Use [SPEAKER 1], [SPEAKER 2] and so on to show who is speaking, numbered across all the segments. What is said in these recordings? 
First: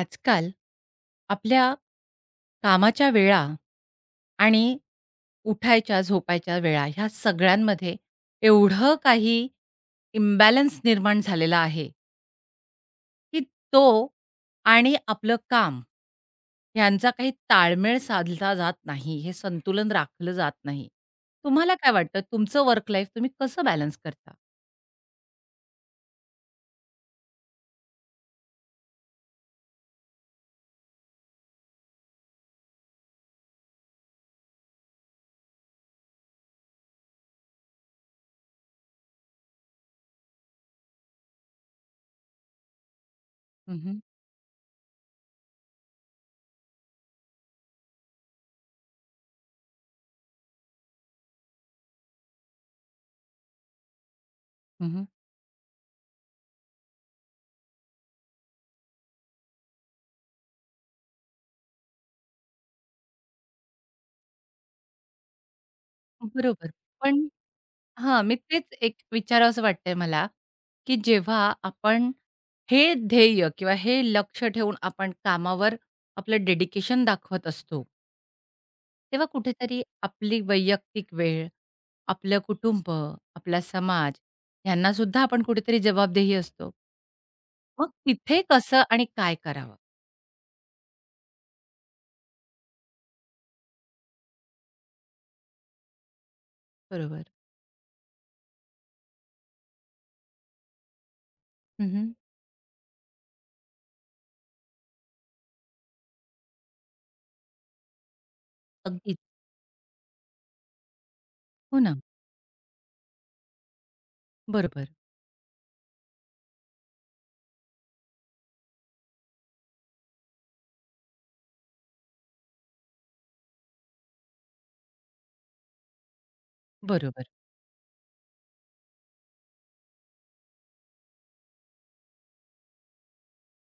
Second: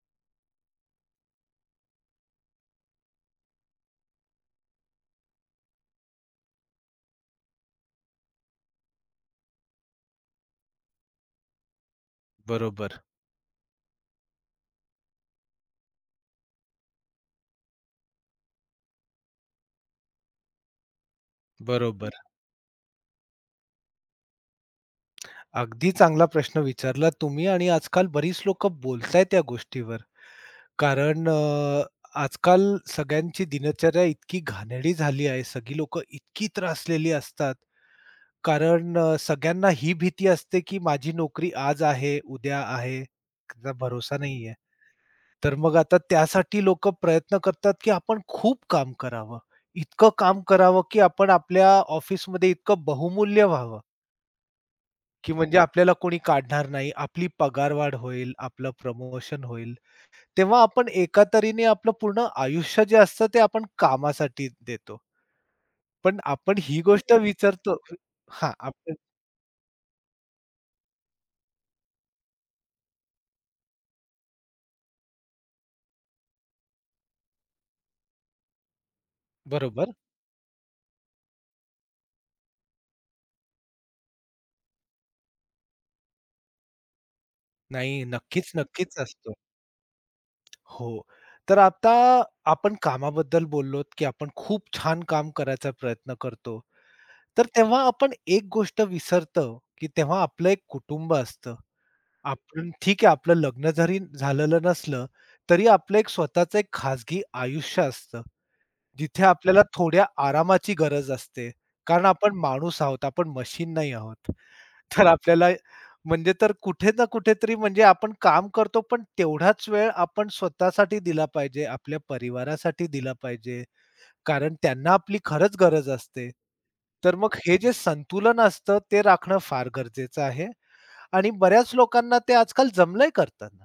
[SPEAKER 1] आजकाल आपल्या कामाच्या वेळा आणि उठायच्या, झोपायच्या वेळा ह्या सगळ्यांमध्ये एवढं काही इम्बॅलन्स निर्माण झालेला आहे,
[SPEAKER 2] बरोबर,
[SPEAKER 1] की तो आणि आपलं काम यांचा काही ताळमेळ साधला जात नाही. हे संतुलन राखलं जात नाही. तुम्हाला काय
[SPEAKER 2] बरोबर.
[SPEAKER 1] वाटतं तुमचं वर्क लाईफ तुम्ही कसं बॅलन्स करता?
[SPEAKER 2] अगदी चांगला प्रश्न विचारला तुम्ही आणि आजकाल बरीच लोकं बोलतायत या गोष्टीवर. कारण अ, आजकाल सगळ्यांची दिनचर्या इतकी घाणेरडी झाली आहे. सगळी लोक इतकी त्रासलेली असतात. सगळ्यांना ही भीती असते, की माझी नोकरी आज आहे, उद्या आहे, त्याचा
[SPEAKER 1] हं, हं.
[SPEAKER 2] भरोसा नाहीये. तर मग आता त्यासाठी लोकं प्रयत्न करतात, की आपण खूप काम करावं. इतकं काम करावं, की आपण आपल्या ऑफिसमध्ये इतकं बहुमूल्य व्हावं. की म्हणजे आपल्याला कोणी काढणार नाही. आपली पगारवाढ होईल, आपलं प्रमोशन होईल. तेव्हा आपण एका तऱ्हेने आपलं पूर्ण आयुष्य जे असतं ते आपण कामासाठी देतो. पण आपण
[SPEAKER 1] बरोबर.
[SPEAKER 2] ही गोष्ट
[SPEAKER 1] पण
[SPEAKER 2] विसरतो.
[SPEAKER 1] हां, मी
[SPEAKER 2] हां,
[SPEAKER 1] तेच एक विचारावसं वाटतंय मला, की जेव्हा आपण हे ध्येय किंवा हे लक्ष ठेवून आपण कामावर आपलं डेडिकेशन दाखवत असतो, तेव्हा कुठेतरी
[SPEAKER 2] बरोबर.
[SPEAKER 1] आपली वैयक्तिक वेळ, आपलं कुटुंब, आपला समाज यांनासुद्धा आपण कुठेतरी जबाबदेही असतो. मग
[SPEAKER 2] नाही,
[SPEAKER 1] तिथे
[SPEAKER 2] नक्कीच,
[SPEAKER 1] कसं
[SPEAKER 2] नक्कीच
[SPEAKER 1] आणि
[SPEAKER 2] असतो.
[SPEAKER 1] काय करावं?
[SPEAKER 2] हो. तर आता आपण कामाबद्दल बोललोत, की आपण खूप छान काम करायचा प्रयत्न करतो.
[SPEAKER 1] बरोबर.
[SPEAKER 2] तर तेव्हा आपण एक गोष्ट विसरतो, की तेव्हा आपलं एक कुटुंब असतं.
[SPEAKER 1] हं, हं.
[SPEAKER 2] आपण ठीक आहे आपलं लग्न जरी झालेलं नसलं, तरी आपलं एक स्वतःचं एक खाजगी आयुष्य असतं.
[SPEAKER 1] अगदीच.
[SPEAKER 2] जिथे आपल्याला थोड्या आरामाची गरज असते.
[SPEAKER 1] हो ना.
[SPEAKER 2] कारण आपण माणूस आहोत, आपण मशीन नाही आहोत.
[SPEAKER 1] बरोबर,
[SPEAKER 2] तर आपल्याला म्हणजे तर कुठे ना कुठेतरी म्हणजे आपण काम करतो, पण तेवढाच वेळ आपण स्वतःसाठी दिला पाहिजे, आपल्या परिवारासाठी दिला पाहिजे. कारण त्यांना आपली खरंच गरज असते. तर
[SPEAKER 1] बरोबर.
[SPEAKER 2] मग हे जे संतुलन असतं, ते राखणं फार गरजेचं आहे. आणि बऱ्याच लोकांना ते आजकाल जमलंय करताना.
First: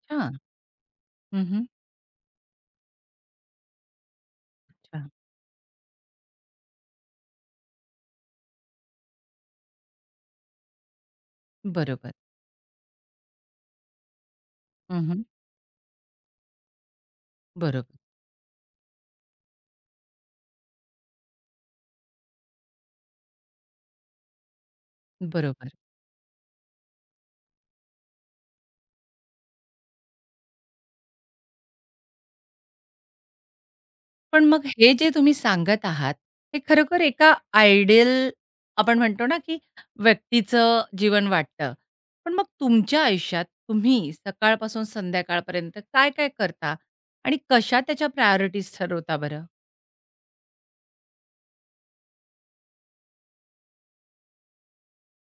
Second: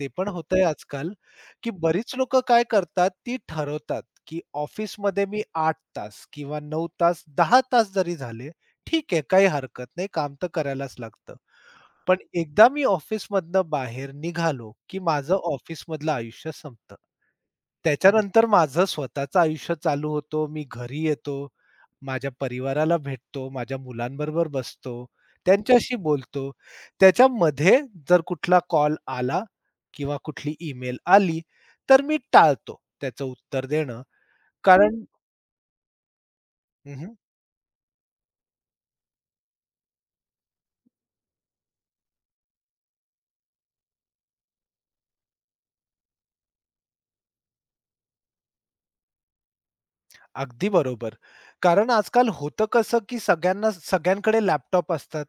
[SPEAKER 2] ते पण होतंय आजकाल,
[SPEAKER 1] हं, हं.
[SPEAKER 2] की बरीच लोकं काय करतात, ती ठरवतात, की
[SPEAKER 1] अच्छा.
[SPEAKER 2] ऑफिसमध्ये मी 8 तास किंवा 9 तास, 10 तास जरी झाले, ठीक आहे, काही हरकत नाही, काम तर करायलाच लागतं.
[SPEAKER 1] बरोबर.
[SPEAKER 2] पण एकदा मी ऑफिसमधनं बाहेर निघालो, की
[SPEAKER 1] हं, हं.
[SPEAKER 2] माझं ऑफिसमधलं आयुष्य संपतं. बरं.
[SPEAKER 1] बरोबर,
[SPEAKER 2] त्याच्यानंतर माझं स्वतःचं आयुष्य चालू होतो. मी घरी येतो, माझ्या परिवाराला भेटतो, माझ्या मुलांबरोबर बसतो,
[SPEAKER 1] बरोबर.
[SPEAKER 2] त्यांच्याशी बोलतो. त्याच्यामध्ये जर कुठला कॉल आला किंवा कुठली ईमेल आली, तर मी टाळतो त्याचं उत्तर देणं.
[SPEAKER 1] पण मग हे
[SPEAKER 2] कारण
[SPEAKER 1] जे तुम्ही सांगत आहात, हे खरोखर एका आयडियल आपण म्हणतो ना, की व्यक्तीचं जीवन वाटतं. पण मग तुमच्या आयुष्यात तुम्ही सकाळपासून संध्याकाळपर्यंत काय-काय करता आणि कशा त्याच्या प्रायोरिटीज ठरवता बरं?
[SPEAKER 2] अगदी बरोबर. कारण आजकाल होतं कसं, की सगळ्यांना सगळ्यांकडे लॅपटॉप असतात.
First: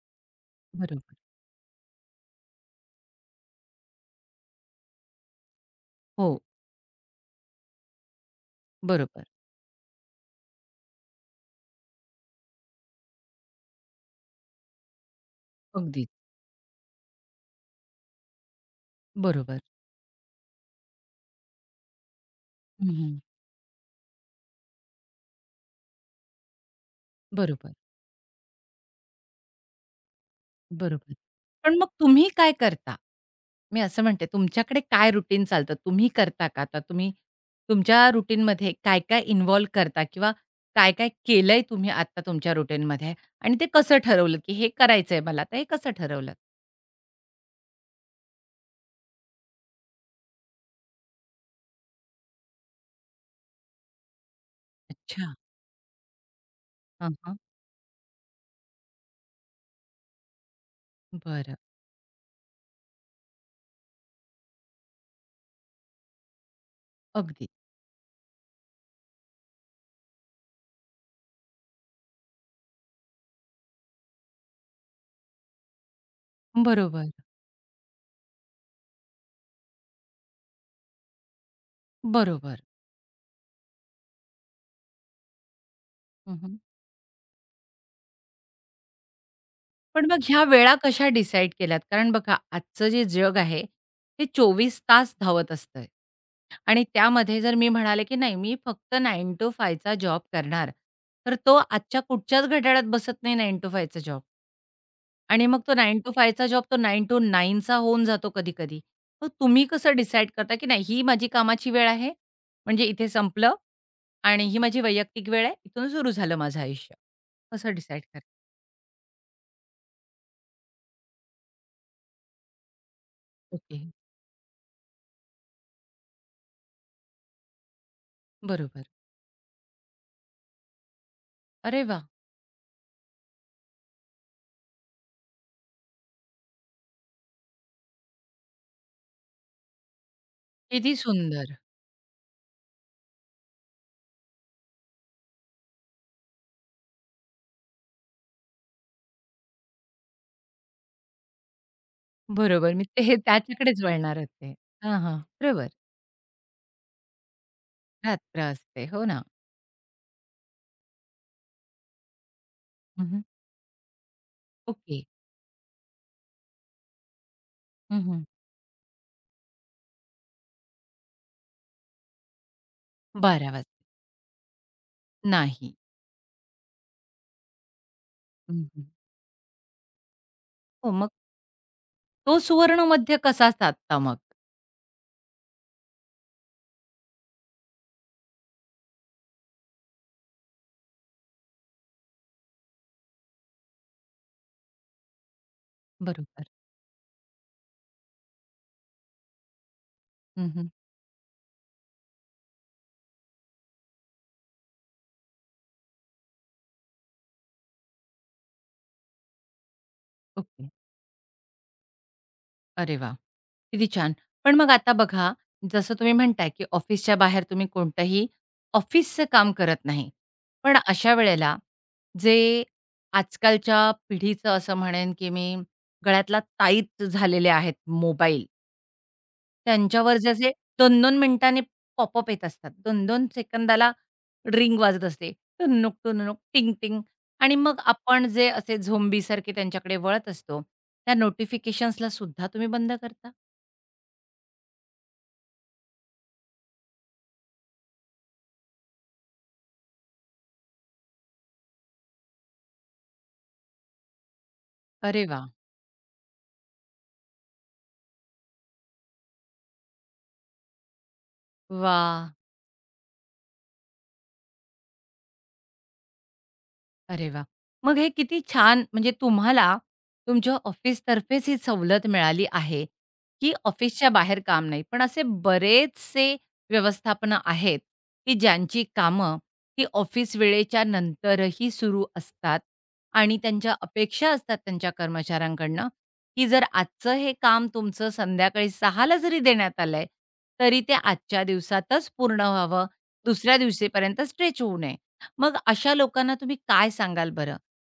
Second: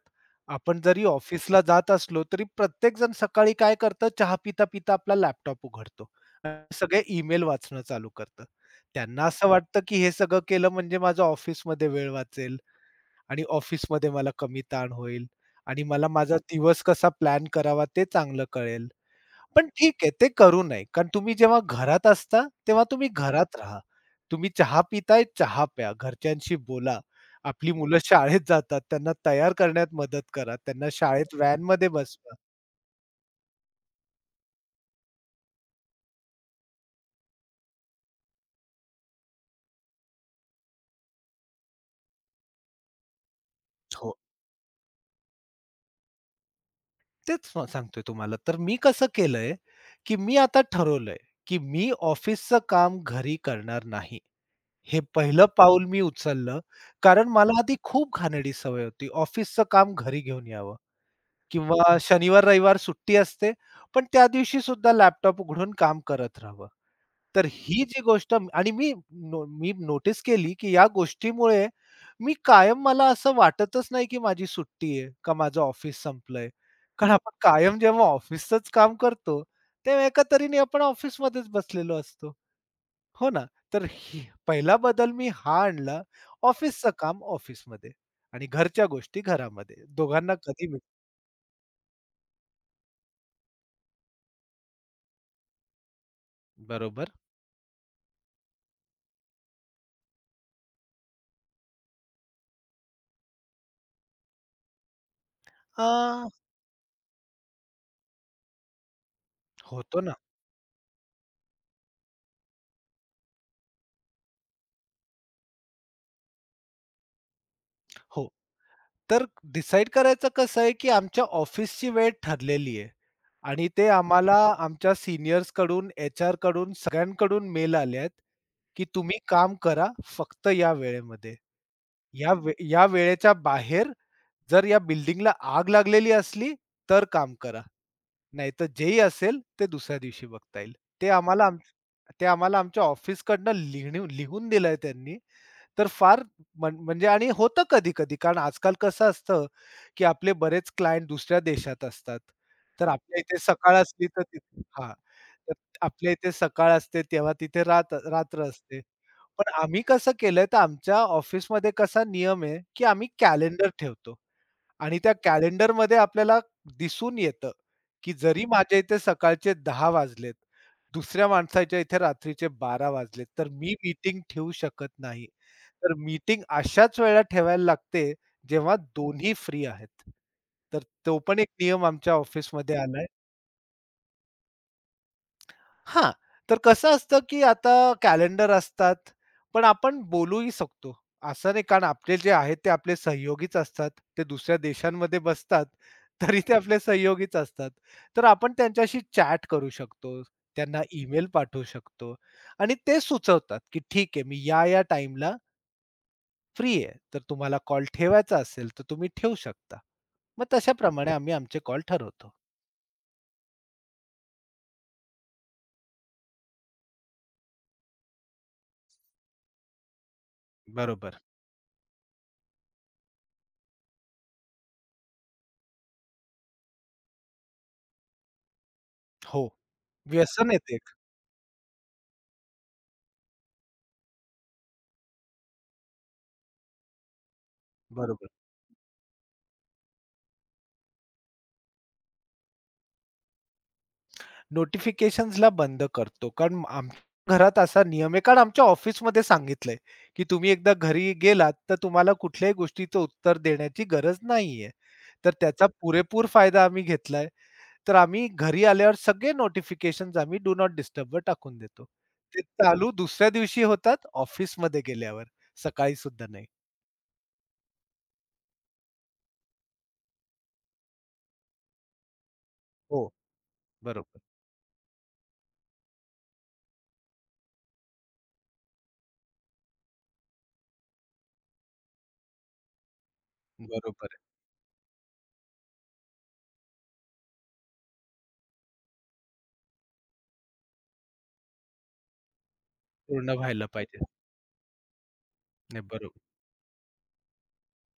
[SPEAKER 2] आपण जरी
[SPEAKER 1] बरोबर.
[SPEAKER 2] ऑफिसला जात असलो, तरी प्रत्येकजण सकाळी काय करतं, चहा पिता-पिता आपला लॅपटॉप उघडतो.
[SPEAKER 1] हो,
[SPEAKER 2] आणि सगळे ईमेल वाचणं चालू करतं. त्यांना
[SPEAKER 1] बरोबर.
[SPEAKER 2] असं वाटतं, की हे सगळं केलं म्हणजे माझं ऑफिसमध्ये वेळ वाचेल आणि ऑफिसमध्ये मला कमी ताण होईल आणि
[SPEAKER 1] अगदी.
[SPEAKER 2] मला माझा दिवस कसा प्लॅन करावा ते चांगलं कळेल.
[SPEAKER 1] बरोबर.
[SPEAKER 2] पण ठीक आहे, ते करू नये. कारण तुम्ही जेव्हा घरात असता, तेव्हा तुम्ही
[SPEAKER 1] हं,
[SPEAKER 2] घरात राहा. तुम्ही चहा पिताय, चहा प्या. घरच्यांशी बोला. आपली
[SPEAKER 1] बरोबर.
[SPEAKER 2] मुलं शाळेत जातात, त्यांना तयार करण्यात मदत करा. त्यांना
[SPEAKER 1] बरोबर.
[SPEAKER 2] शाळेत
[SPEAKER 1] पण
[SPEAKER 2] व्हॅनमध्ये
[SPEAKER 1] मग तुम्ही
[SPEAKER 2] बसवा.
[SPEAKER 1] काय करता? मी असं म्हणते तुमच्याकडे काय रुटीन चालतं? तुम्ही करता का? आता तुम्ही तुमच्या रुटीनमध्ये काय-काय इन्व्हॉल्व करता किंवा काय-काय केलंय तुम्ही आत्ता तुमच्या रुटीनमध्ये आणि ते कसं
[SPEAKER 2] हो.
[SPEAKER 1] ठरवलं, की हे करायचंय मला, तर हे कसं ठरवलं?
[SPEAKER 2] तेच सांगतोय तुम्हाला. तर मी कसं केलंय, की मी आता ठरवलंय, की मी ऑफिसचं काम घरी करणार नाही. हे
[SPEAKER 1] अच्छा.
[SPEAKER 2] पहिलं पाऊल मी उचललं.
[SPEAKER 1] हां,
[SPEAKER 2] कारण
[SPEAKER 1] हां.
[SPEAKER 2] मला आधी खूप घाणेरडी सवय होती, ऑफिसचं काम घरी घेऊन यावं.
[SPEAKER 1] बरं.
[SPEAKER 2] किंवा शनिवार, रविवार सुट्टी असते. पण त्या दिवशी सुद्धा लॅपटॉप उघडून काम करत राहावं. तर
[SPEAKER 1] अगदी.
[SPEAKER 2] ही जी गोष्ट आणि मी नोटीस केली, की या गोष्टीमुळे मी कायम मला असं वाटतच नाही, की माझी सुट्टी आहे का माझं ऑफिस संपलंय.
[SPEAKER 1] बरोबर.
[SPEAKER 2] कारण आपण कायम जेव्हा ऑफिसचंच काम करतो, तेव्हा एका तऱ्हेने आपण ऑफिसमध्येच बसलेलो असतो.
[SPEAKER 1] बरोबर.
[SPEAKER 2] हो ना? तर ही पहिला बदल मी हा आणला, ऑफिसचं काम ऑफिसमध्ये आणि घरच्या गोष्टी घरामध्ये.
[SPEAKER 1] पण मग
[SPEAKER 2] दोघांना
[SPEAKER 1] ह्या
[SPEAKER 2] कधी
[SPEAKER 1] वेळा
[SPEAKER 2] मी
[SPEAKER 1] कशा डिसाईड केल्यात? कारण बघा आजचं जे जग आहे, ते चोवीस तास धावत असतंय आणि
[SPEAKER 2] बरोबर.
[SPEAKER 1] त्यामध्ये जर मी म्हणाले, की नाही मी फक्त 9 to 5 चा जॉब करणार, तर तो आजच्या कुठच्याच घड्याळात बसत नाही 9 to 5 चा जॉब आणि मग तो
[SPEAKER 2] अ
[SPEAKER 1] 9 to 5 चा जॉब तो 9 to 9 होऊन जातो कधी-कधी. मग तुम्ही कसं
[SPEAKER 2] होतो ना.
[SPEAKER 1] डिसाईड करता, की नाही ही माझी कामाची वेळ आहे, म्हणजे इथे संपलं आणि ही माझी वैयक्तिक वेळ आहे, इथून सुरू झालं माझं आयुष्य. कसं डिसाईड करता?
[SPEAKER 2] हो. तर डिसाईड करायचं कसं आहे, की आमच्या ऑफिसची वेळ ठरलेली आहे आणि
[SPEAKER 1] ओके.
[SPEAKER 2] ते आम्हाला आमच्या सीनियर्सकडून, एचआरकडून, सगळ्यांकडून मेल आले आहेत, की
[SPEAKER 1] बरोबर.
[SPEAKER 2] तुम्ही काम करा फक्त या वेळेमध्ये.
[SPEAKER 1] अरे वाह!
[SPEAKER 2] या वेळेच्या बाहेर जर या बिल्डिंगला आग लागलेली असली, तर काम करा. नाहीतर जेही असेल ते दुसऱ्या दिवशी बघता येईल.
[SPEAKER 1] किती
[SPEAKER 2] ते आम्हाला
[SPEAKER 1] सुंदर.
[SPEAKER 2] आम ते आम्हाला आमच्या ऑफिसकडनं लिहून दिलंय त्यांनी. तर फार म्हणजे आणि होतं कधी-कधी कारण आजकाल कसं असतं, की आपले बरेच क्लायंट दुसऱ्या देशात असतात.
[SPEAKER 1] बरोबर. मी
[SPEAKER 2] तर
[SPEAKER 1] ते हे
[SPEAKER 2] आपल्या इथे सकाळ
[SPEAKER 1] त्याच्याकडेच
[SPEAKER 2] असली
[SPEAKER 1] वळणार
[SPEAKER 2] तर
[SPEAKER 1] होते.
[SPEAKER 2] तिथे हां,
[SPEAKER 1] हां, हां.
[SPEAKER 2] तर
[SPEAKER 1] बरोबर.
[SPEAKER 2] आपल्या इथे सकाळ असते तेव्हा तिथे
[SPEAKER 1] रात्र
[SPEAKER 2] रात्र असते.
[SPEAKER 1] असते. हो ना.
[SPEAKER 2] पण आम्ही कसं केलंय तर आमच्या ऑफिसमध्ये कसा नियम आहे, की
[SPEAKER 1] हं,
[SPEAKER 2] आम्ही
[SPEAKER 1] हं.
[SPEAKER 2] कॅलेंडर ठेवतो. आणि
[SPEAKER 1] ओके.
[SPEAKER 2] त्या कॅलेंडरमध्ये आपल्याला दिसून येतं,
[SPEAKER 1] हं,
[SPEAKER 2] की
[SPEAKER 1] हं.
[SPEAKER 2] जरी माझ्या इथे सकाळचे 10 वाजलेत, दुसऱ्या माणसाच्या इथे रात्रीचे 12 वाजलेत, तर
[SPEAKER 1] 12
[SPEAKER 2] मी
[SPEAKER 1] वाजता.
[SPEAKER 2] मीटिंग ठेवू शकत नाही.
[SPEAKER 1] नाही.
[SPEAKER 2] तर मीटिंग अशाच वेळेला ठेवायला लागते,
[SPEAKER 1] हं,
[SPEAKER 2] जेव्हा
[SPEAKER 1] हं.
[SPEAKER 2] दोन्ही फ्री आहेत. तर
[SPEAKER 1] हो, मग
[SPEAKER 2] तो पण एक नियम आमच्या
[SPEAKER 1] तो
[SPEAKER 2] ऑफिसमध्ये आलाय.
[SPEAKER 1] सुवर्णमध्य कसा साधता मग?
[SPEAKER 2] हां, तर कसं असतं, की आता कॅलेंडर असतात, पण आपण बोलूही शकतो. असं नाही कारण आपले जे आहेत ते आपले सहयोगीच असतात. ते दुसऱ्या देशांमध्ये बसतात, तरी
[SPEAKER 1] बरोबर.
[SPEAKER 2] ते आपले सहयोगीच असतात. तर आपण त्यांच्याशी चॅट करू शकतो,
[SPEAKER 1] हं, हं.
[SPEAKER 2] त्यांना ईमेल पाठवू शकतो आणि ते सुचवतात, की ठीक आहे मी या-या टाईमला फ्री आहे. तर तुम्हाला कॉल ठेवायचा असेल, तर तुम्ही ठेवू शकता. मग
[SPEAKER 1] ओके.
[SPEAKER 2] तशाप्रमाणे आम्ही आमचे कॉल ठरवतो.
[SPEAKER 1] अरे वाह! किती छान. पण मग आता बघा, जसं तुम्ही म्हणताय, की ऑफिसच्या बाहेर तुम्ही कोणतंही ऑफिसचं काम करत नाही. पण अशा
[SPEAKER 2] बरोबर.
[SPEAKER 1] वेळेला जे आजकालच्या पिढीचं असं म्हणेन, की मी गळ्यातला ताईत झालेले आहेत मोबाईल,
[SPEAKER 2] हो,
[SPEAKER 1] त्यांच्यावर जे असे
[SPEAKER 2] व्यसन येते एक.
[SPEAKER 1] 2 मिनिटांनी पॉपअप येत असतात. 2-2 सेकंदाला रिंग वाजत असते. टुनुक, टुनुक, टिंग, टिंग आणि मग आपण
[SPEAKER 2] बरोबर.
[SPEAKER 1] जे असे झोंबीसारखे त्यांच्याकडे वळत असतो, त्या नोटिफिकेशन्सला सुद्धा तुम्ही बंद करता?
[SPEAKER 2] नोटिफिकेशन्सला बंद करतो. कारण आमच्या घरात असा नियम आहे कारण आमच्या ऑफिसमध्ये सांगितलंय, की तुम्ही एकदा घरी गेलात, तर तुम्हाला कुठल्याही गोष्टीचं उत्तर देण्याची गरज नाहीये.
[SPEAKER 1] अरे
[SPEAKER 2] तर
[SPEAKER 1] वा,
[SPEAKER 2] त्याचा पुरेपूर फायदा आम्ही घेतलाय. तर आम्ही घरी आल्यावर सगळे नोटिफिकेशन्स आम्ही डू नॉट डिस्टर्बवर टाकून देतो.
[SPEAKER 1] वा,
[SPEAKER 2] ते चालू दुसऱ्या दिवशी होतात ऑफिसमध्ये गेल्यावर, सकाळी सुद्धा नाही.
[SPEAKER 1] अरे वा, मग हे किती छान म्हणजे तुम्हाला तुमच्या ऑफिसतर्फेच ही सवलत मिळाली आहे,
[SPEAKER 2] हो,
[SPEAKER 1] की ऑफिसच्या
[SPEAKER 2] बरोबर.
[SPEAKER 1] बाहेर काम नाही. पण असे बरेचसे व्यवस्थापनं आहेत, की ज्यांची कामं ही ऑफिस वेळेच्या नंतरही सुरू असतात आणि त्यांच्या
[SPEAKER 2] बरोबर आहे.
[SPEAKER 1] अपेक्षा असतात त्यांच्या कर्मचाऱ्यांकडनं, की जर आजचं हे काम तुमचं संध्याकाळी 6:00ला जरी देण्यात आलंय, तरी ते आजच्या दिवसातच पूर्ण व्हावं,
[SPEAKER 2] पूर्ण
[SPEAKER 1] दुसऱ्या
[SPEAKER 2] व्हायला पाहिजे.
[SPEAKER 1] दिवशीपर्यंत स्ट्रेच होऊ नये. मग
[SPEAKER 2] नाही
[SPEAKER 1] अशा
[SPEAKER 2] बरोबर.
[SPEAKER 1] लोकांना तुम्ही काय सांगाल बरं?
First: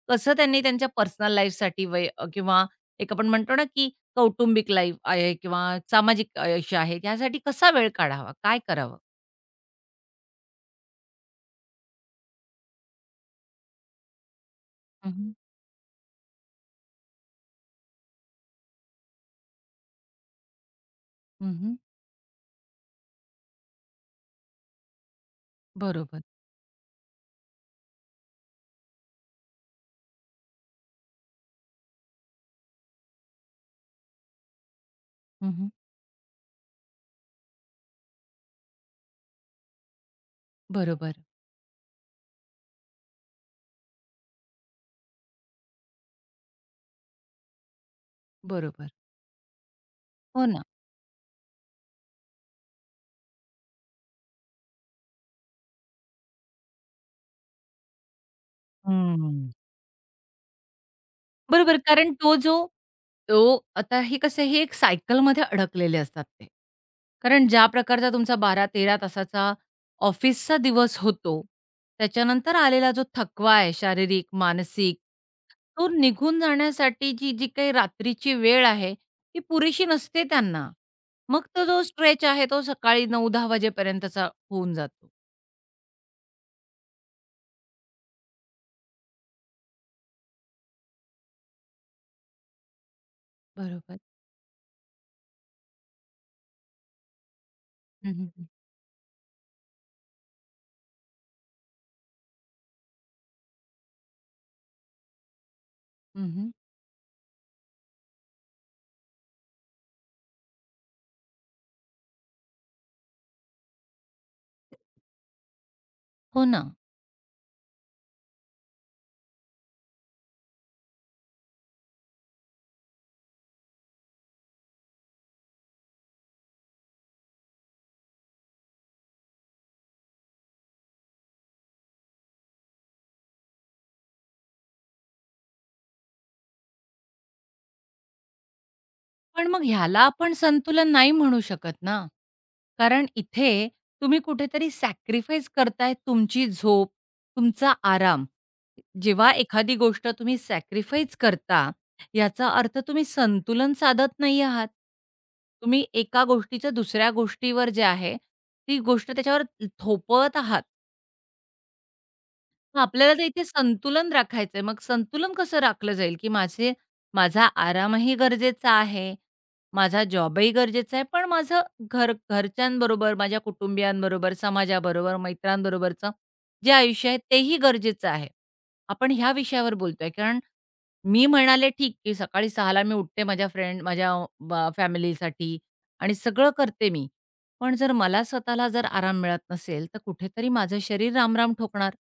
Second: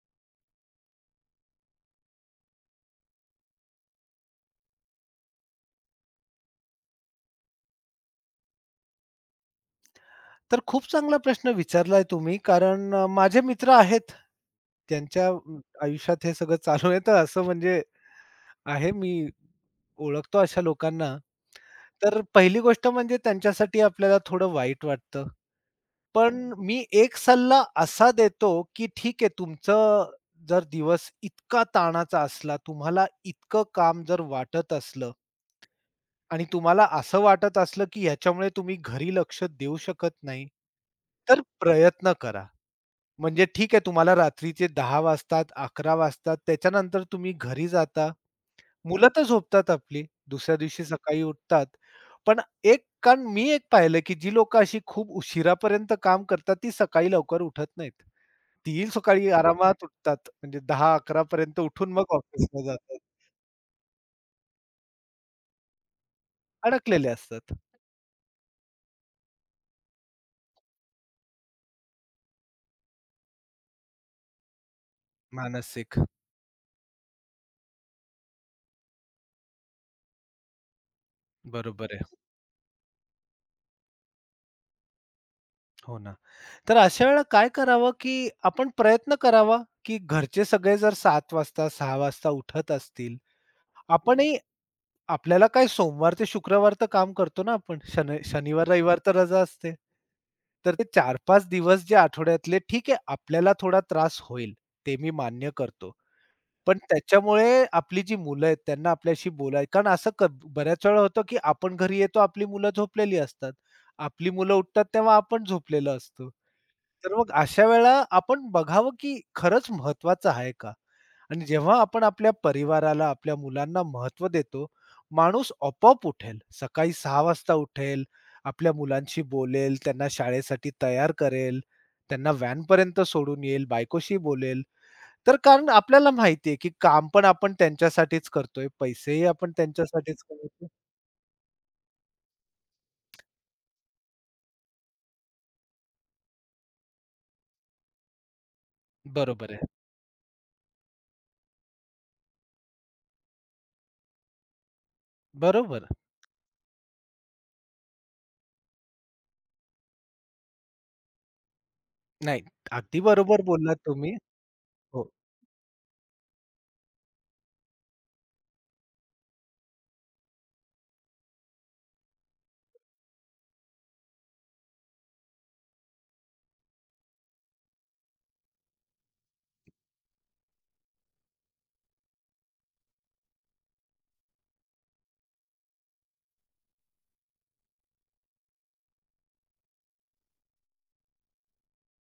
[SPEAKER 1] कसं त्यांनी त्यांच्या पर्सनल लाईफसाठी किंवा एक आपण म्हणतो ना, की कौटुंबिक लाईफ आहे किंवा सामाजिक आयुष्य आहे, यासाठी कसा वेळ काढावा? काय करावं?
[SPEAKER 2] तर खूप चांगला प्रश्न विचारलाय तुम्ही. माझे मित्र आहेत.
[SPEAKER 1] हं,
[SPEAKER 2] त्यांच्या
[SPEAKER 1] हं.
[SPEAKER 2] आयुष्यात हे सगळं चालू आहे. तर असं म्हणजे आहे मी ओळखतो अशा लोकांना. तर पहिली गोष्ट म्हणजे त्यांच्यासाठी आपल्याला थोडं वाईट वाटतं.
[SPEAKER 1] बरोबर.
[SPEAKER 2] पण मी एक सल्ला असा देतो, की ठीक आहे तुमचं जर दिवस इतका ताणाचा असला, तुम्हाला इतकं काम जर वाटत असलं
[SPEAKER 1] हं,
[SPEAKER 2] आणि तुम्हाला असं वाटत असलं, की ह्याच्यामुळे तुम्ही घरी लक्ष देऊ शकत नाही,
[SPEAKER 1] बरोबर,
[SPEAKER 2] तर प्रयत्न करा. म्हणजे ठीक आहे तुम्हाला रात्रीचे 10 वाजतात, 11 वाजतात, त्याच्यानंतर तुम्ही घरी जाता.
[SPEAKER 1] बरोबर.
[SPEAKER 2] मुलं तर झोपतात आपली,
[SPEAKER 1] हो
[SPEAKER 2] दुसऱ्या
[SPEAKER 1] ना.
[SPEAKER 2] दिवशी सकाळी उठतात. पण एक कारण मी एक पाहिलं, की जी लोकं अशी खूप उशिरापर्यंत काम करतात, ती सकाळी लवकर उठत नाहीत. ती सकाळी
[SPEAKER 1] हं.
[SPEAKER 2] आरामात उठतात. म्हणजे 10-11 पर्यंत
[SPEAKER 1] बरोबर.
[SPEAKER 2] उठून मग
[SPEAKER 1] कारण तो जो
[SPEAKER 2] ऑफिसला जातात.
[SPEAKER 1] तो आता हे कसं हे एक सायकलमध्ये अडकलेले असतात ते.
[SPEAKER 2] अडकलेले
[SPEAKER 1] कारण
[SPEAKER 2] असतात
[SPEAKER 1] ज्या प्रकारचा तुमचा 12-13 तासाचा ऑफिसचा दिवस होतो, त्याच्यानंतर आलेला जो थकवा आहे शारीरिक, मानसिक, तो
[SPEAKER 2] मानसिक.
[SPEAKER 1] निघून जाण्यासाठीची जी जी काही रात्रीची वेळ आहे, ती पुरेशी नसते त्यांना. मग तो जो
[SPEAKER 2] बरोबर आहे.
[SPEAKER 1] स्ट्रेच आहे तो सकाळी 9-10 वाजेपर्यंतचा होऊन जातो.
[SPEAKER 2] हो ना. तर अशा वेळेला काय करावं, की आपण प्रयत्न करावा, की घरचे सगळे जर 7 वाजता, 6 वाजता उठत असतील,
[SPEAKER 1] बरोबर.
[SPEAKER 2] आपणही आपल्याला काय सोमवार ते शुक्रवार तर काम करतो ना आपण.
[SPEAKER 1] हं, हं, हं.
[SPEAKER 2] शनिवार, रविवार तर रजा असते. तर ते 4-5 दिवस जे आठवड्यातले ठीक आहे, आपल्याला थोडा त्रास होईल, ते मी मान्य करतो. पण त्याच्यामुळे आपली जी मुलं आहेत त्यांना आपल्याशी बोलाय कारण असं क बऱ्याच वेळा होतं, की आपण घरी येतो आपली मुलं झोपलेली असतात. आपली मुलं उठतात तेव्हा आपण झोपलेलो असतो.
[SPEAKER 1] हो ना.
[SPEAKER 2] तर मग अशा वेळेला आपण बघावं, की खरंच महत्वाचं आहे का? आणि जेव्हा आपण आपल्या परिवाराला, आपल्या मुलांना महत्त्व देतो, माणूस आपोआप उठेल. सकाळी 6:00 वाजता उठेल, आपल्या मुलांशी बोलेल, त्यांना शाळेसाठी तयार करेल, त्यांना व्हॅनपर्यंत सोडून येईल, बायकोशी बोलेल. तर कारण आपल्याला माहिती आहे, की काम पण आपण त्यांच्यासाठीच करतोय, पैसेही
[SPEAKER 1] पण
[SPEAKER 2] आपण
[SPEAKER 1] मग ह्याला
[SPEAKER 2] त्यांच्यासाठीच
[SPEAKER 1] आपण
[SPEAKER 2] कमवतोय.
[SPEAKER 1] संतुलन नाही म्हणू शकत ना. कारण इथे तुम्ही कुठेतरी सॅक्रिफाईस करताय तुमची झोप, तुमचा आराम. जेव्हा
[SPEAKER 2] बरोबर आहे.
[SPEAKER 1] एखादी गोष्ट तुम्ही सॅक्रिफाईस करता, याचा अर्थ तुम्ही संतुलन साधत नाही आहात. तुम्ही
[SPEAKER 2] बरोबर.
[SPEAKER 1] एका गोष्टीच्या दुसऱ्या गोष्टीवर जे आहे, ती गोष्ट त्याच्यावर थोपवत आहात.
[SPEAKER 2] नाही,
[SPEAKER 1] मग
[SPEAKER 2] अगदी
[SPEAKER 1] आपल्याला तर
[SPEAKER 2] बरोबर
[SPEAKER 1] इथे
[SPEAKER 2] बोललात
[SPEAKER 1] संतुलन
[SPEAKER 2] तुम्ही.
[SPEAKER 1] राखायचंय. मग
[SPEAKER 2] हो,
[SPEAKER 1] संतुलन कसं राखलं जाईल, की माझे माझा आरामही गरजेचा आहे, माझा जॉबही गरजेचा आहे, पण माझं घर घरच्यांबरोबर, माझ्या कुटुंबियांबरोबर, समाजाबरोबर, मित्रांबरोबरचं जे आयुष्य आहे तेही गरजेचं आहे. आपण ह्या विषयावर बोलतोय. कारण मी म्हणाले ठीक, की सकाळी 6:00ला मी उठते माझ्या फ्रेंड माझ्या फॅमिलीसाठी आणि सगळं करते मी. पण जर मला स्वतःला जर आराम मिळत नसेल, तर कुठेतरी माझं शरीर रामराम ठोकणार.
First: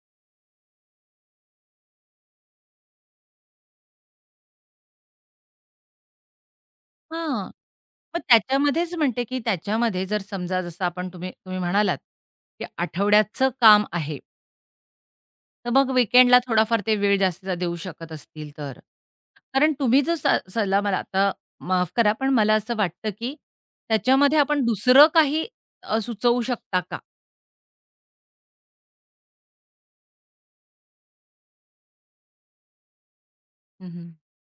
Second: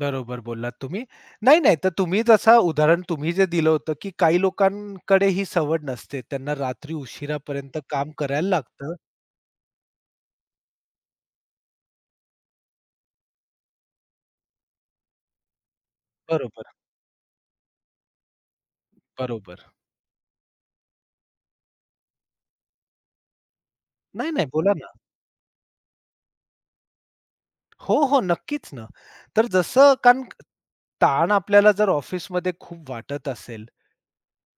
[SPEAKER 2] बरोबर बोललात तुम्ही. नाही, नाही, तर तुम्ही जसं उदाहरण तुम्ही जे दिलं होतं, की काही लोकांकडे ही सवड नसते. त्यांना रात्री
[SPEAKER 1] हां.
[SPEAKER 2] उशिरापर्यंत काम
[SPEAKER 1] मग
[SPEAKER 2] करायला लागतं.
[SPEAKER 1] त्याच्यामध्येच म्हणते, की त्याच्यामध्ये जर समजा जसं आपण तुम्ही तुम्ही म्हणालात, की आठवड्याचं काम आहे, तर मग वीकेंडला
[SPEAKER 2] बरोबर,
[SPEAKER 1] थोडाफार ते वेळ जास्तीचा देऊ शकत असतील तर.
[SPEAKER 2] बरोबर.
[SPEAKER 1] कारण तुम्ही जो सल्ला मला आता माफ करा, पण मला असं वाटतं, की
[SPEAKER 2] नाही,
[SPEAKER 1] त्याच्यामध्ये
[SPEAKER 2] नाही,
[SPEAKER 1] आपण
[SPEAKER 2] बोला ना.
[SPEAKER 1] दुसरं काही सुचवू शकता का?
[SPEAKER 2] हो, हो. नक्कीच ना. तर जसं कारण ताण आपल्याला जर ऑफिसमध्ये खूप वाटत असेल,
[SPEAKER 1] हं, हं.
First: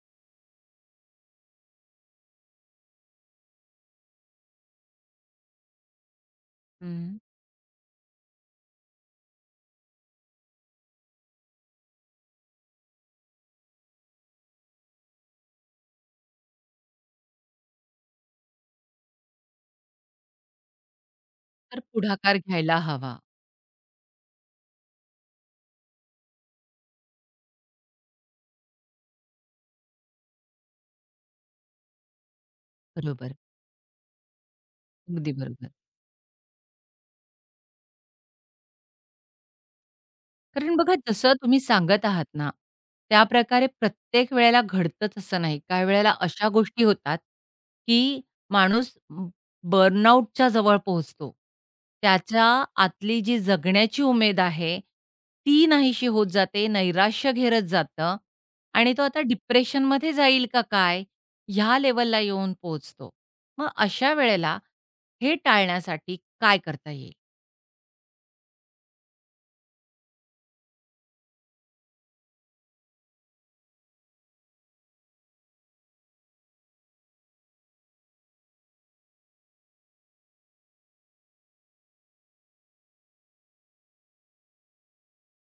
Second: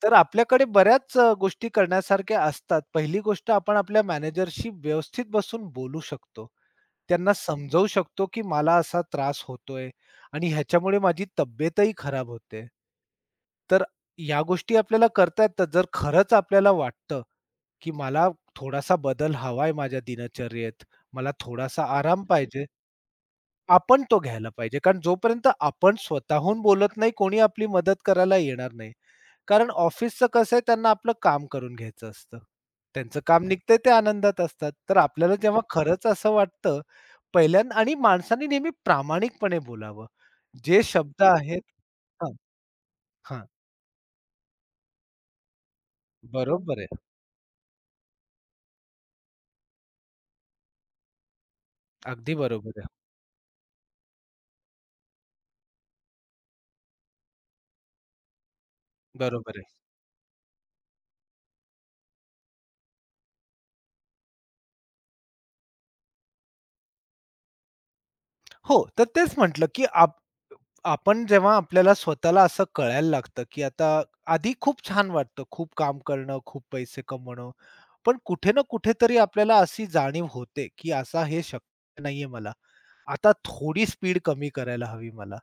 [SPEAKER 2] तर आपल्याकडे बऱ्याच गोष्टी करण्यासारख्या असतात. पहिली गोष्ट आपण आपल्या मॅनेजरशी व्यवस्थित बसून बोलू शकतो.
[SPEAKER 1] हं.
[SPEAKER 2] त्यांना समजवू शकतो, की मला असा त्रास होतोय आणि ह्याच्यामुळे माझी तब्येतही खराब होते. तर या गोष्टी आपल्याला करता येतात. जर खरंच आपल्याला वाटतं, की मला थोडासा बदल हवाय माझ्या दिनचर्येत, मला
[SPEAKER 1] तर
[SPEAKER 2] थोडासा आराम
[SPEAKER 1] पुढाकार
[SPEAKER 2] पाहिजे,
[SPEAKER 1] घ्यायला हवा.
[SPEAKER 2] आपण तो घ्यायला पाहिजे. कारण जोपर्यंत आपण स्वतःहून बोलत नाही, कोणी आपली मदत करायला येणार नाही. कारण ऑफिसचं कसं आहे त्यांना आपलं काम करून घ्यायचं असतं. त्यांचं
[SPEAKER 1] बरोबर.
[SPEAKER 2] काम निघतंय ते आनंदात असतात. तर
[SPEAKER 1] अगदी
[SPEAKER 2] आपल्याला जेव्हा
[SPEAKER 1] बरोबर.
[SPEAKER 2] खरंच असं वाटतं पहिल्यांदा आणि माणसाने नेहमी प्रामाणिकपणे बोलावं.
[SPEAKER 1] कारण
[SPEAKER 2] जे
[SPEAKER 1] बघा
[SPEAKER 2] शब्द
[SPEAKER 1] जसं
[SPEAKER 2] आहेत
[SPEAKER 1] तुम्ही सांगत आहात
[SPEAKER 2] हां,
[SPEAKER 1] ना,
[SPEAKER 2] हां.
[SPEAKER 1] त्याप्रकारे प्रत्येक वेळेला घडतंच असं नाही. काही वेळेला अशा
[SPEAKER 2] बरोबर
[SPEAKER 1] गोष्टी
[SPEAKER 2] आहे.
[SPEAKER 1] होतात, की माणूस बर्नआउटच्या जवळ पोहोचतो.
[SPEAKER 2] अगदी
[SPEAKER 1] त्याच्या
[SPEAKER 2] बरोबर आहे.
[SPEAKER 1] आतली जी जगण्याची उमेद आहे, ती नाहीशी होत जाते, नैराश्य घेरत जातं आणि तो आता
[SPEAKER 2] बरोबर आहे.
[SPEAKER 1] डिप्रेशनमध्ये जाईल का काय? ह्या लेव्हलला येऊन पोहोचतो. मग अशा वेळेला हे टाळण्यासाठी काय करता येईल?
[SPEAKER 2] हो, तर तेच म्हटलं, की आपण जेव्हा आपल्याला स्वतःला असं कळायला लागतं, की आता आधी खूप छान वाटतं, खूप काम करणं, खूप पैसे कमवणं. पण कुठे ना कुठेतरी आपल्याला अशी जाणीव होते, की असा हे शक्य नाहीये मला. आता थोडी स्पीड कमी करायला हवी मला.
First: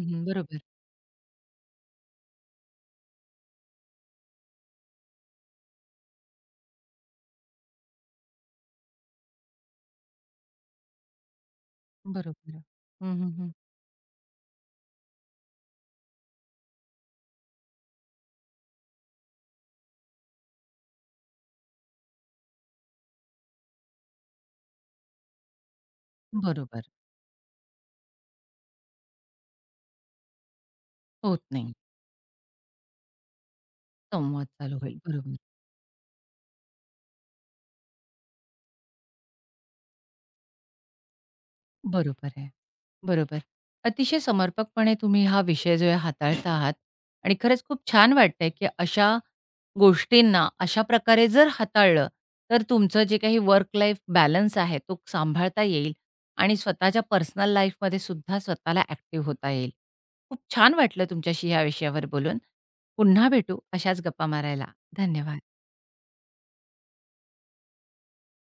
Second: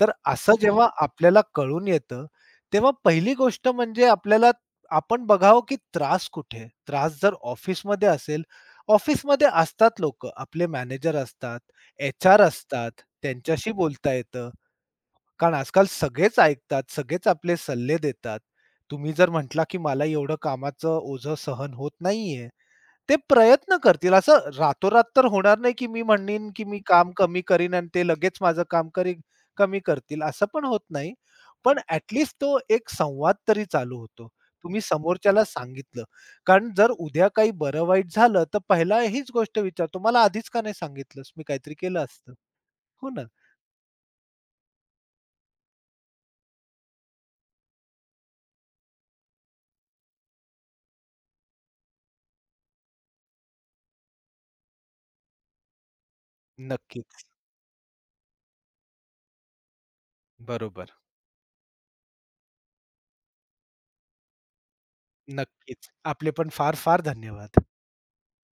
[SPEAKER 2] तर असं
[SPEAKER 1] बरोबर,
[SPEAKER 2] जेव्हा आपल्याला कळून येतं, तेव्हा पहिली गोष्ट म्हणजे आपल्याला आपण बघावं की त्रास कुठे आहे? त्रास जर ऑफिसमध्ये असेल, ऑफिसमध्ये असतात लोकं. आपले मॅनेजर असतात, HR
[SPEAKER 1] बरोबर.
[SPEAKER 2] असतात,
[SPEAKER 1] हं, हं,
[SPEAKER 2] त्यांच्याशी बोलता येतं. कारण आजकाल सगळेच ऐकतात, सगळेच आपले सल्ले देतात. तुम्ही जर म्हटला, की "मला एवढं कामाचं ओझं सहन होत नाहीये." ते प्रयत्न करतील. असं रातोरात तर होणार नाही, की मी म्हणेन, की मी
[SPEAKER 1] बरोबर.
[SPEAKER 2] काम कमी करीन आणि ते लगेच माझं काम करीन कमी करतील, असं पण होत नाही.
[SPEAKER 1] होत नाही.
[SPEAKER 2] पण तो एक संवाद तरी चालू होतो.
[SPEAKER 1] संवाद चालू
[SPEAKER 2] तुम्ही
[SPEAKER 1] होईल. बरोबर.
[SPEAKER 2] समोरच्याला सांगितलं. कारण जर उद्या काही बरं वाईट झालं, तर पहिला हीच गोष्ट विचारतो, "मला आधीच का नाही सांगितलंस? मी काहीतरी केलं
[SPEAKER 1] बरोबर
[SPEAKER 2] असतं."
[SPEAKER 1] आहे.
[SPEAKER 2] हो ना.
[SPEAKER 1] बरोबर. अतिशय समर्पकपणे तुम्ही हा विषय जो आहे हाताळता आहात आणि खरंच खूप छान वाटतंय, की अशा गोष्टींना अशा प्रकारे जर हाताळलं, तर तुमचं जे काही वर्क लाईफ बॅलन्स आहे तो सांभाळता येईल आणि स्वतःच्या
[SPEAKER 2] नक्कीच.
[SPEAKER 1] पर्सनल लाईफमध्ये सुद्धा स्वतःला ॲक्टिव्ह होता येईल. खूप छान
[SPEAKER 2] बरोबर.
[SPEAKER 1] वाटलं तुमच्याशी ह्या विषयावर बोलून. पुन्हा भेटू अशाच गप्पा मारायला. धन्यवाद.
[SPEAKER 2] नक्कीच. आपले पण फार-फार धन्यवाद.